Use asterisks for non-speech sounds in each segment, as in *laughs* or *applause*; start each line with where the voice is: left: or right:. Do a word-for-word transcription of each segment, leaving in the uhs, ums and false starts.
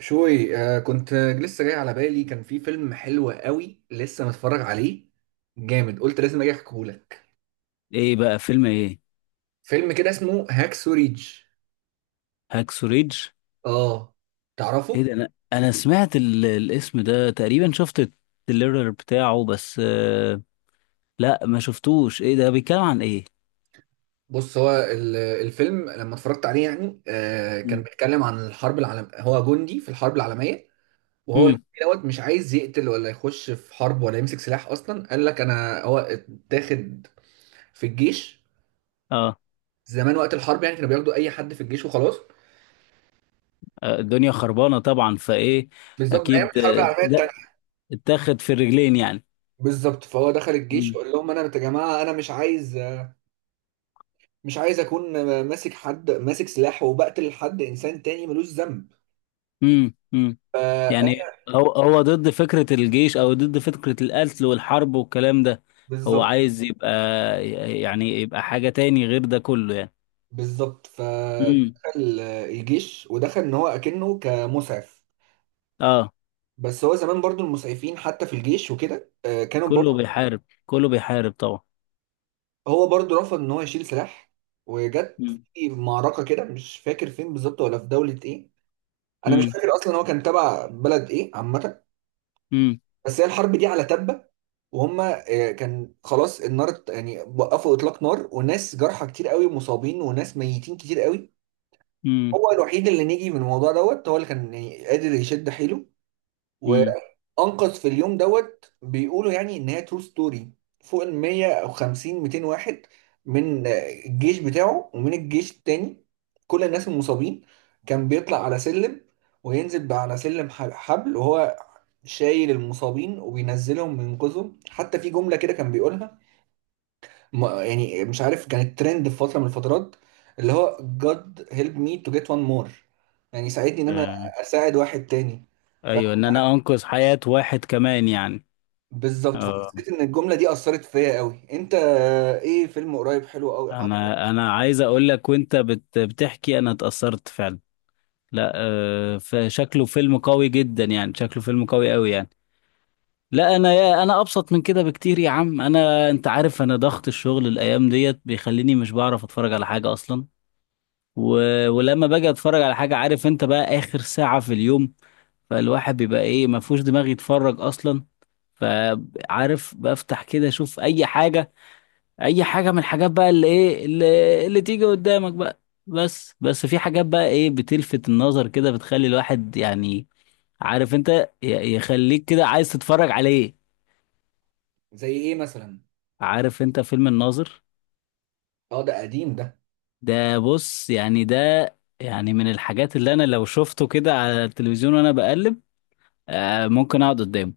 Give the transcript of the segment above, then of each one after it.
right: شوي آه كنت لسه جاي على بالي، كان في فيلم حلو قوي لسه متفرج عليه جامد. قلت لازم اجي احكيهولك.
left: ايه بقى فيلم ايه؟
right: فيلم كده اسمه هاكسو ريدج.
left: هاكسو ريدج.
right: اه
left: ايه
right: تعرفه؟
left: ده؟ انا انا سمعت ال... الاسم ده تقريبا، شفت التريلر بتاعه، بس آه... لا ما شفتوش. ايه ده بيتكلم عن ايه؟
right: بص، هو ال- الفيلم لما اتفرجت عليه يعني آه كان بيتكلم عن الحرب العالم، هو جندي في الحرب العالمية. وهو الجندي
left: امم.
right: دوت مش عايز يقتل ولا يخش في حرب ولا يمسك سلاح اصلا. قال لك انا هو اتاخد في الجيش
left: اه.
right: زمان وقت الحرب، يعني كانوا بياخدوا اي حد في الجيش وخلاص.
left: آه، الدنيا خربانة طبعا، فايه؟
right: بالظبط ايام
left: اكيد.
right: الحرب
left: آه،
right: العالميه.
left: ده اتاخد في الرجلين يعني.
right: بالظبط، فهو دخل الجيش
left: امم.
right: قال لهم انا يا جماعه انا مش عايز مش عايز اكون ماسك حد ماسك سلاح وبقتل حد، انسان تاني ملوش ذنب.
left: امم. أمم.
right: ف
left: يعني هو هو ضد فكرة الجيش او ضد فكرة القتل والحرب والكلام ده، هو
right: بالظبط
left: عايز يبقى، يعني يبقى حاجة تاني غير ده كله يعني.
right: بالظبط،
left: امم.
right: فدخل الجيش ودخل ان هو اكنه كمسعف.
left: اه.
right: بس هو زمان برضو المسعفين حتى في الجيش وكده آه، كانوا
left: كله
right: برضو
left: بيحارب، كله بيحارب طبعا.
right: هو برضو رفض ان هو يشيل سلاح. وجت
left: مم.
right: في معركه كده، مش فاكر فين بالظبط ولا في دوله ايه، انا مش
left: امم.
right: فاكر اصلا هو كان تبع بلد ايه عامه.
left: امم.
right: بس هي الحرب دي على تبة، وهم آه، كان خلاص النار ات- يعني وقفوا اطلاق نار، وناس جرحى كتير قوي ومصابين وناس ميتين كتير قوي.
left: امم.
right: هو الوحيد اللي نجي من الموضوع دوت، هو اللي كان يعني قادر يشد حيله
left: امم.
right: وانقذ في اليوم دوت، بيقولوا يعني ان هي ترو ستوري، فوق ال مية وخمسين ميتين واحد من آه، الجيش بتاعه ومن الجيش التاني، كل الناس المصابين. كان بيطلع على سلم وينزل بقى على سلم ح- حبل وهو شايل المصابين وبينزلهم وينقذهم. حتى في جملة كده كان بيقولها، ما- يعني مش عارف كانت ترند في فترة من الفترات، اللي هو God help me to get one more، يعني ساعدني ان انا
left: آه.
right: اساعد واحد تاني. ف-
left: ايوه، ان انا انقذ حياة واحد كمان يعني.
right: بالظبط،
left: اه.
right: فحسيت ان الجملة دي اثرت فيا قوي. انت ايه؟ فيلم قريب حلو قوي عجبك؟
left: انا انا عايز اقول لك، وانت بت بتحكي انا اتأثرت فعلا. لا. آه، فشكله فيلم قوي جدا يعني، شكله فيلم قوي قوي يعني. لا انا، يا انا ابسط من كده بكتير يا عم. انا انت عارف، انا ضغط الشغل الايام ديت بيخليني مش بعرف اتفرج على حاجة اصلا. و... ولما باجي اتفرج على حاجة، عارف انت، بقى اخر ساعة في اليوم، فالواحد بيبقى ايه، ما فيهوش دماغ يتفرج اصلا. فعارف، بفتح كده اشوف اي حاجه، اي حاجه من الحاجات بقى، اللي ايه، اللي, اللي تيجي قدامك بقى. بس بس في حاجات بقى، ايه، بتلفت النظر كده، بتخلي الواحد يعني، عارف انت، ي- يخليك كده عايز تتفرج عليه.
right: زي ايه مثلا؟
left: عارف انت فيلم الناظر؟
right: اه ده قديم ده.
left: ده بص يعني، ده يعني من الحاجات اللي انا لو شفته كده على التلفزيون وانا بقلب، آه ممكن اقعد قدامه.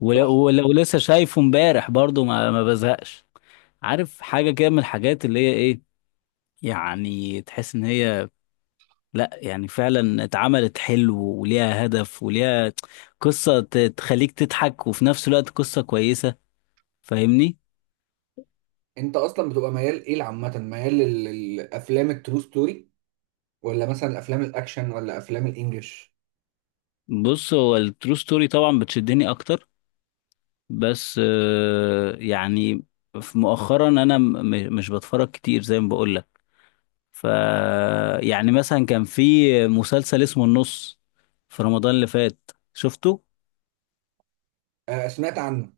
left: ولو,
right: تحفة.
left: ولو لسه شايفه امبارح، برضو ما, ما بزهقش. عارف، حاجة كده من الحاجات اللي هي ايه، يعني تحس ان هي، لا، يعني فعلا اتعملت حلو وليها هدف وليها قصة ت- تخليك تضحك، وفي نفس الوقت قصة كويسة. فاهمني؟
right: انت اصلا بتبقى ميال ايه عامة؟ ميال لل- للافلام الترو ستوري، ولا مثلا افلام الاكشن، ولا افلام الانجليش؟
left: بص، هو الترو ستوري طبعا بتشدني اكتر، بس آه، يعني في مؤخرا انا م- م- مش بتفرج كتير زي ما بقول لك. ف يعني مثلا كان في مسلسل اسمه النص في رمضان اللي فات شفته؟
right: آه سمعت عنه.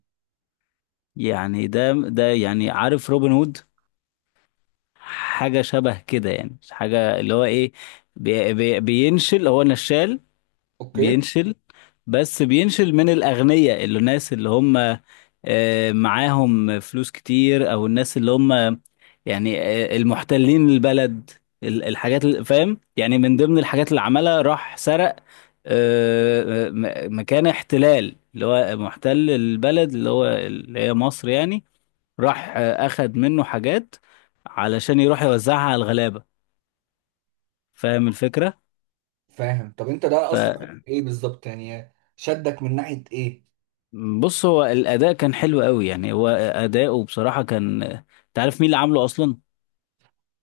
left: يعني ده ده يعني، عارف روبن هود؟ حاجة شبه كده يعني، حاجة اللي هو ايه، بي بي بينشل، هو نشال.
right: اوكي.
left: بينشل، بس بينشل من الأغنياء، اللي الناس اللي هم آه، معاهم فلوس كتير، أو الناس اللي هم يعني آه، المحتلين البلد. ال- الحاجات اللي فاهم يعني، من ضمن الحاجات اللي عملها، راح سرق آه، آه، م- مكان احتلال اللي هو محتل البلد اللي هو اللي هي مصر يعني، راح آه، اخد منه حاجات علشان يروح يوزعها على الغلابة. فاهم الفكرة؟
right: فاهم. طب انت ده اثر فيك في ايه بالظبط؟ يعني شدك من ناحيه ايه؟
left: فبص، هو الاداء كان حلو قوي يعني، هو اداؤه بصراحة كان، انت عارف مين اللي عامله اصلا؟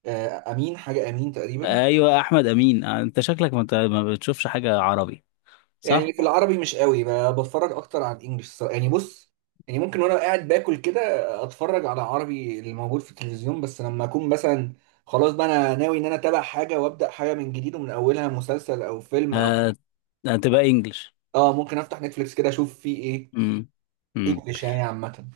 right: آه، امين، حاجه امين تقريبا.
left: ايوه، احمد امين. آه، انت شكلك ما, انت ما بتشوفش حاجة عربي،
right: يعني
left: صح؟
right: في العربي مش قوي ب- بتفرج، اكتر على الانجليش الصراحة. يعني بص، يعني ممكن وانا قاعد باكل كده اتفرج على عربي اللي موجود في التلفزيون. بس لما اكون مثلا خلاص بقى انا ناوي ان انا اتابع حاجه وابدا حاجه من جديد ومن اولها، مسلسل او فيلم او
left: آه، هتبقى انجلش.
right: اه ممكن افتح نتفليكس كده اشوف فيه ايه.
left: امم.
right: انجليش يعني عامه.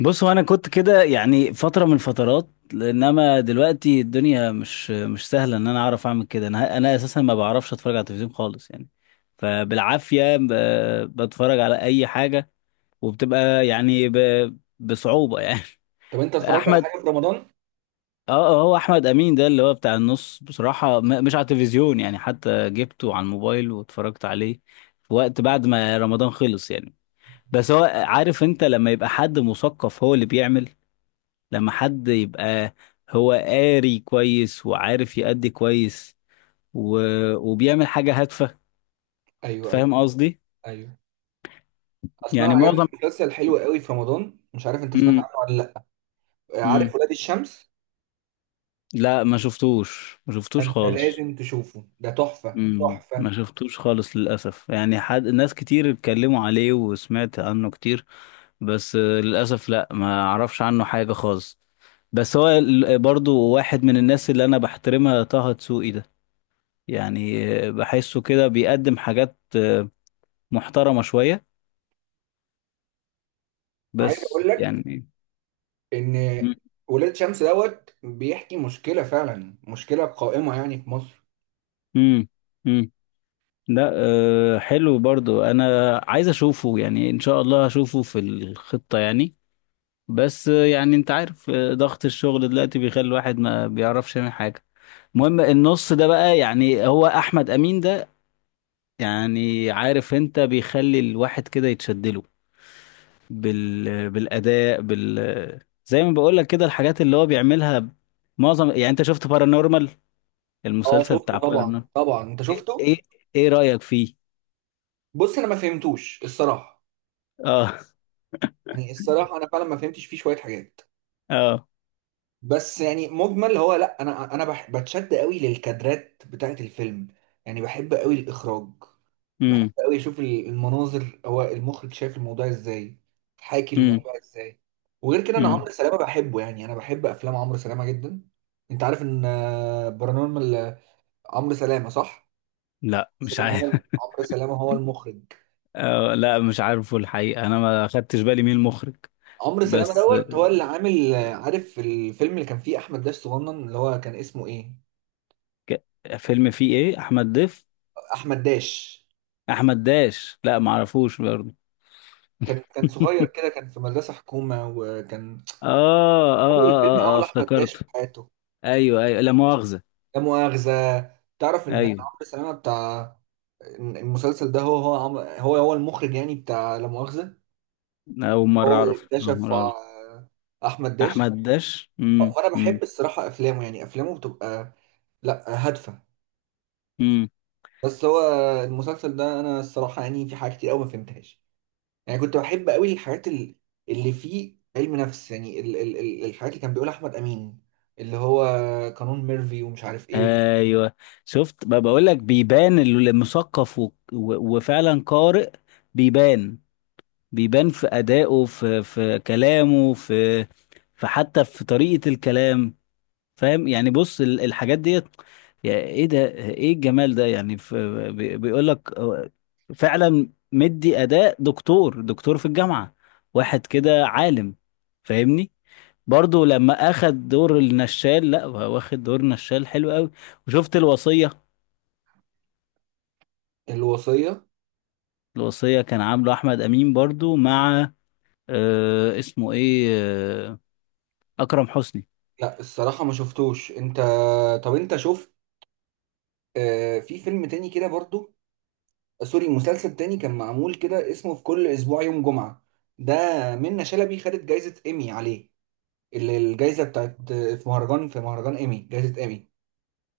left: بص، هو انا كنت كده يعني فتره من الفترات، انما دلوقتي الدنيا مش مش سهله ان انا اعرف اعمل كده. انا انا اساسا ما بعرفش اتفرج على التلفزيون خالص يعني، فبالعافيه ب- بتفرج على اي حاجه، وبتبقى يعني ب- بصعوبه يعني.
right: طب انت
left: *laughs*
right: اتفرجت على
left: احمد.
right: حاجه في رمضان؟
left: اه. آه، هو احمد امين ده اللي هو بتاع النص بصراحه، م- مش على التلفزيون يعني، حتى جبته على الموبايل واتفرجت عليه في وقت بعد ما رمضان خلص يعني. بس هو عارف انت، لما يبقى حد مثقف هو اللي بيعمل، لما حد يبقى هو قاري كويس وعارف يأدي كويس و... وبيعمل حاجة هادفة.
right: ايوه، ايوه،
left: فاهم قصدي؟
right: ايوه. اصل انا
left: يعني
right: عجبني
left: معظم.
right: مسلسل حلو قوي في رمضان، مش عارف انت سمعت
left: امم.
right: عنه ولا لا.
left: امم.
right: عارف ولاد الشمس؟
left: لا، ما شفتوش، ما شفتوش
right: انت
left: خالص.
right: لازم تشوفه، ده تحفه
left: امم.
right: تحفه.
left: ما شفتوش خالص للأسف يعني، حد ناس كتير اتكلموا عليه وسمعت عنه كتير، بس آه، للأسف لا ما اعرفش عنه حاجة خالص. بس هو ال- برضو واحد من الناس اللي انا بحترمها طه دسوقي ده، يعني آه، بحسه كده بيقدم حاجات محترمة شوية،
right: عايز اقول
left: بس
right: لك
left: يعني.
right: ان
left: مم.
right: ولاد الشمس دوت بيحكي مشكله، فعلا مشكله قائمه يعني في مصر.
left: مم. مم. لا أه، حلو، برضو انا عايز اشوفه، يعني ان شاء الله هشوفه في الخطة يعني، بس آه، يعني انت عارف آه، ضغط الشغل دلوقتي بيخلي الواحد ما بيعرفش يعمل حاجة. المهم، النص ده بقى، يعني هو احمد امين ده، يعني عارف انت، بيخلي الواحد كده يتشدله بال... بالاداء، بال زي ما بقول لك كده، الحاجات اللي هو بيعملها معظم. يعني انت شفت بارانورمال
right: اه
left: المسلسل بتاع،
right: شفته طبعا، طبعا انت
left: ايه
right: شفته.
left: ايه؟ إيه رأيك فيه؟
right: بص انا ما فهمتوش الصراحه.
left: اه.
right: يعني الصراحه انا فعلا ما فهمتش فيه شويه حاجات.
left: اه.
right: بس يعني مجمل هو لا، انا انا بح- بتشد قوي للكادرات بتاعت الفيلم. يعني بحب قوي الاخراج. بحب
left: امم.
right: قوي اشوف ال- المناظر. هو المخرج شايف الموضوع ازاي، حاكي
left: امم.
right: الموضوع ازاي. وغير كده انا
left: امم.
right: عمرو سلامه بحبه، يعني انا بحب افلام عمرو سلامه جدا. انت عارف ان آه، برانورمال عمرو سلامه، صح؟
left: لا، مش
right: سلامه، هو
left: عارف.
right: عمرو سلامه هو المخرج.
left: *laughs* آه، لا، مش عارفه الحقيقة، انا ما خدتش بالي مين المخرج.
right: عمرو سلامه
left: بس
right: دوت هو اللي عامل آه، عارف الفيلم اللي كان فيه احمد داش صغنن اللي هو كان اسمه ايه؟
left: ك... فيلم فيه ايه، احمد ضيف؟
right: احمد داش
left: احمد داش؟ لا ما اعرفوش برضه.
right: كان كان صغير
left: *laughs*
right: كده، كان في مدرسة حكومة، وكان
left: آه, آه,
right: أول فيلم
left: اه اه اه،
right: عمله أحمد داش في
left: افتكرت.
right: حياته،
left: ايوه ايوه، لا مؤاخذة.
right: لا مؤاخذة. تعرف إن
left: ايوه.
right: عمرو سلامة بتاع المسلسل ده هو هو عم- هو هو المخرج يعني بتاع لا مؤاخذة؟
left: اول مرة
right: هو اللي
left: اعرف، اول
right: اكتشف
left: مرة اعرف.
right: ع- أحمد داش.
left: احمد داش. امم.
right: فأنا بحب
left: امم.
right: الصراحة أفلامه، يعني أفلامه بتبقى لأ، هادفة.
left: امم.
right: بس هو المسلسل ده أنا الصراحة يعني في حاجة كتير أوي ما فهمتهاش. يعني كنت بحب قوي الحاجات ال- اللي فيه علم نفس، يعني ال- ال- ال- الحاجات اللي كان بيقولها احمد امين، اللي هو قانون ميرفي ومش عارف ايه وكده.
left: ايوه. شفت، ما بقول لك، بيبان المثقف و... و... وفعلا قارئ. بيبان. بيبان في ادائه، في في كلامه، في في حتى في طريقة الكلام. فاهم يعني، بص ال- الحاجات ديت، يا ايه ده، ايه الجمال ده يعني في... بي- بيقول لك آه، فعلا مدي اداء دكتور، دكتور في الجامعة، واحد كده عالم. فاهمني؟ برضو لما اخد دور النشال، لا، هو واخد دور نشال حلو قوي. وشفت الوصية؟
right: الوصية.
left: الوصية كان عامله احمد امين برضو مع، آه اسمه ايه، آه اكرم حسني.
right: لا الصراحة ما شفتوش انت. طب انت شفت آه في فيلم تاني كده برضو، سوري مسلسل تاني كان معمول كده اسمه في كل اسبوع يوم جمعة؟ ده منة شلبي خدت جايزة ايمي عليه، اللي الجايزة بتاعت آه، في مهرجان في مهرجان ايمي، جايزة ايمي،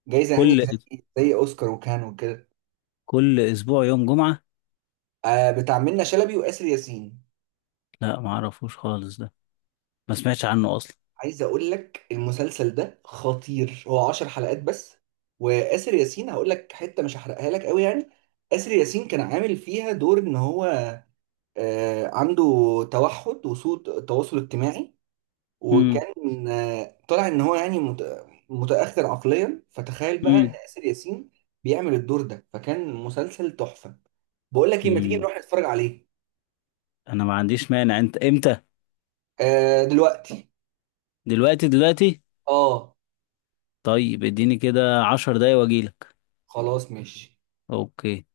right: جايزة يعني
left: كل
right: زي زي اوسكار وكان وكده.
left: كل اسبوع يوم جمعة.
right: آه بتاع منة شلبي وآسر ياسين.
left: لا ما اعرفوش خالص ده، ما سمعتش عنه اصلا.
right: عايز اقول لك المسلسل ده خطير، هو عشر حلقات بس. وآسر ياسين هقول لك حتة مش هحرقها لك قوي يعني. آسر ياسين كان عامل فيها دور ان هو آه، عنده توحد وسوء تواصل اجتماعي،
left: امم.
right: وكان آه، طلع ان هو يعني مت- متأخر عقليا. فتخيل بقى ان
left: امم.
right: آسر ياسين بيعمل الدور ده، فكان مسلسل تحفة. بقول لك ايه، ما تيجي
left: امم.
right: نروح نتفرج عليه؟
left: انا ما عنديش مانع، انت امتى؟
right: آه، دلوقتي.
left: دلوقتي؟ دلوقتي.
right: اه
left: طيب اديني كده عشر دقايق واجيلك.
right: خلاص ماشي.
left: اوكي.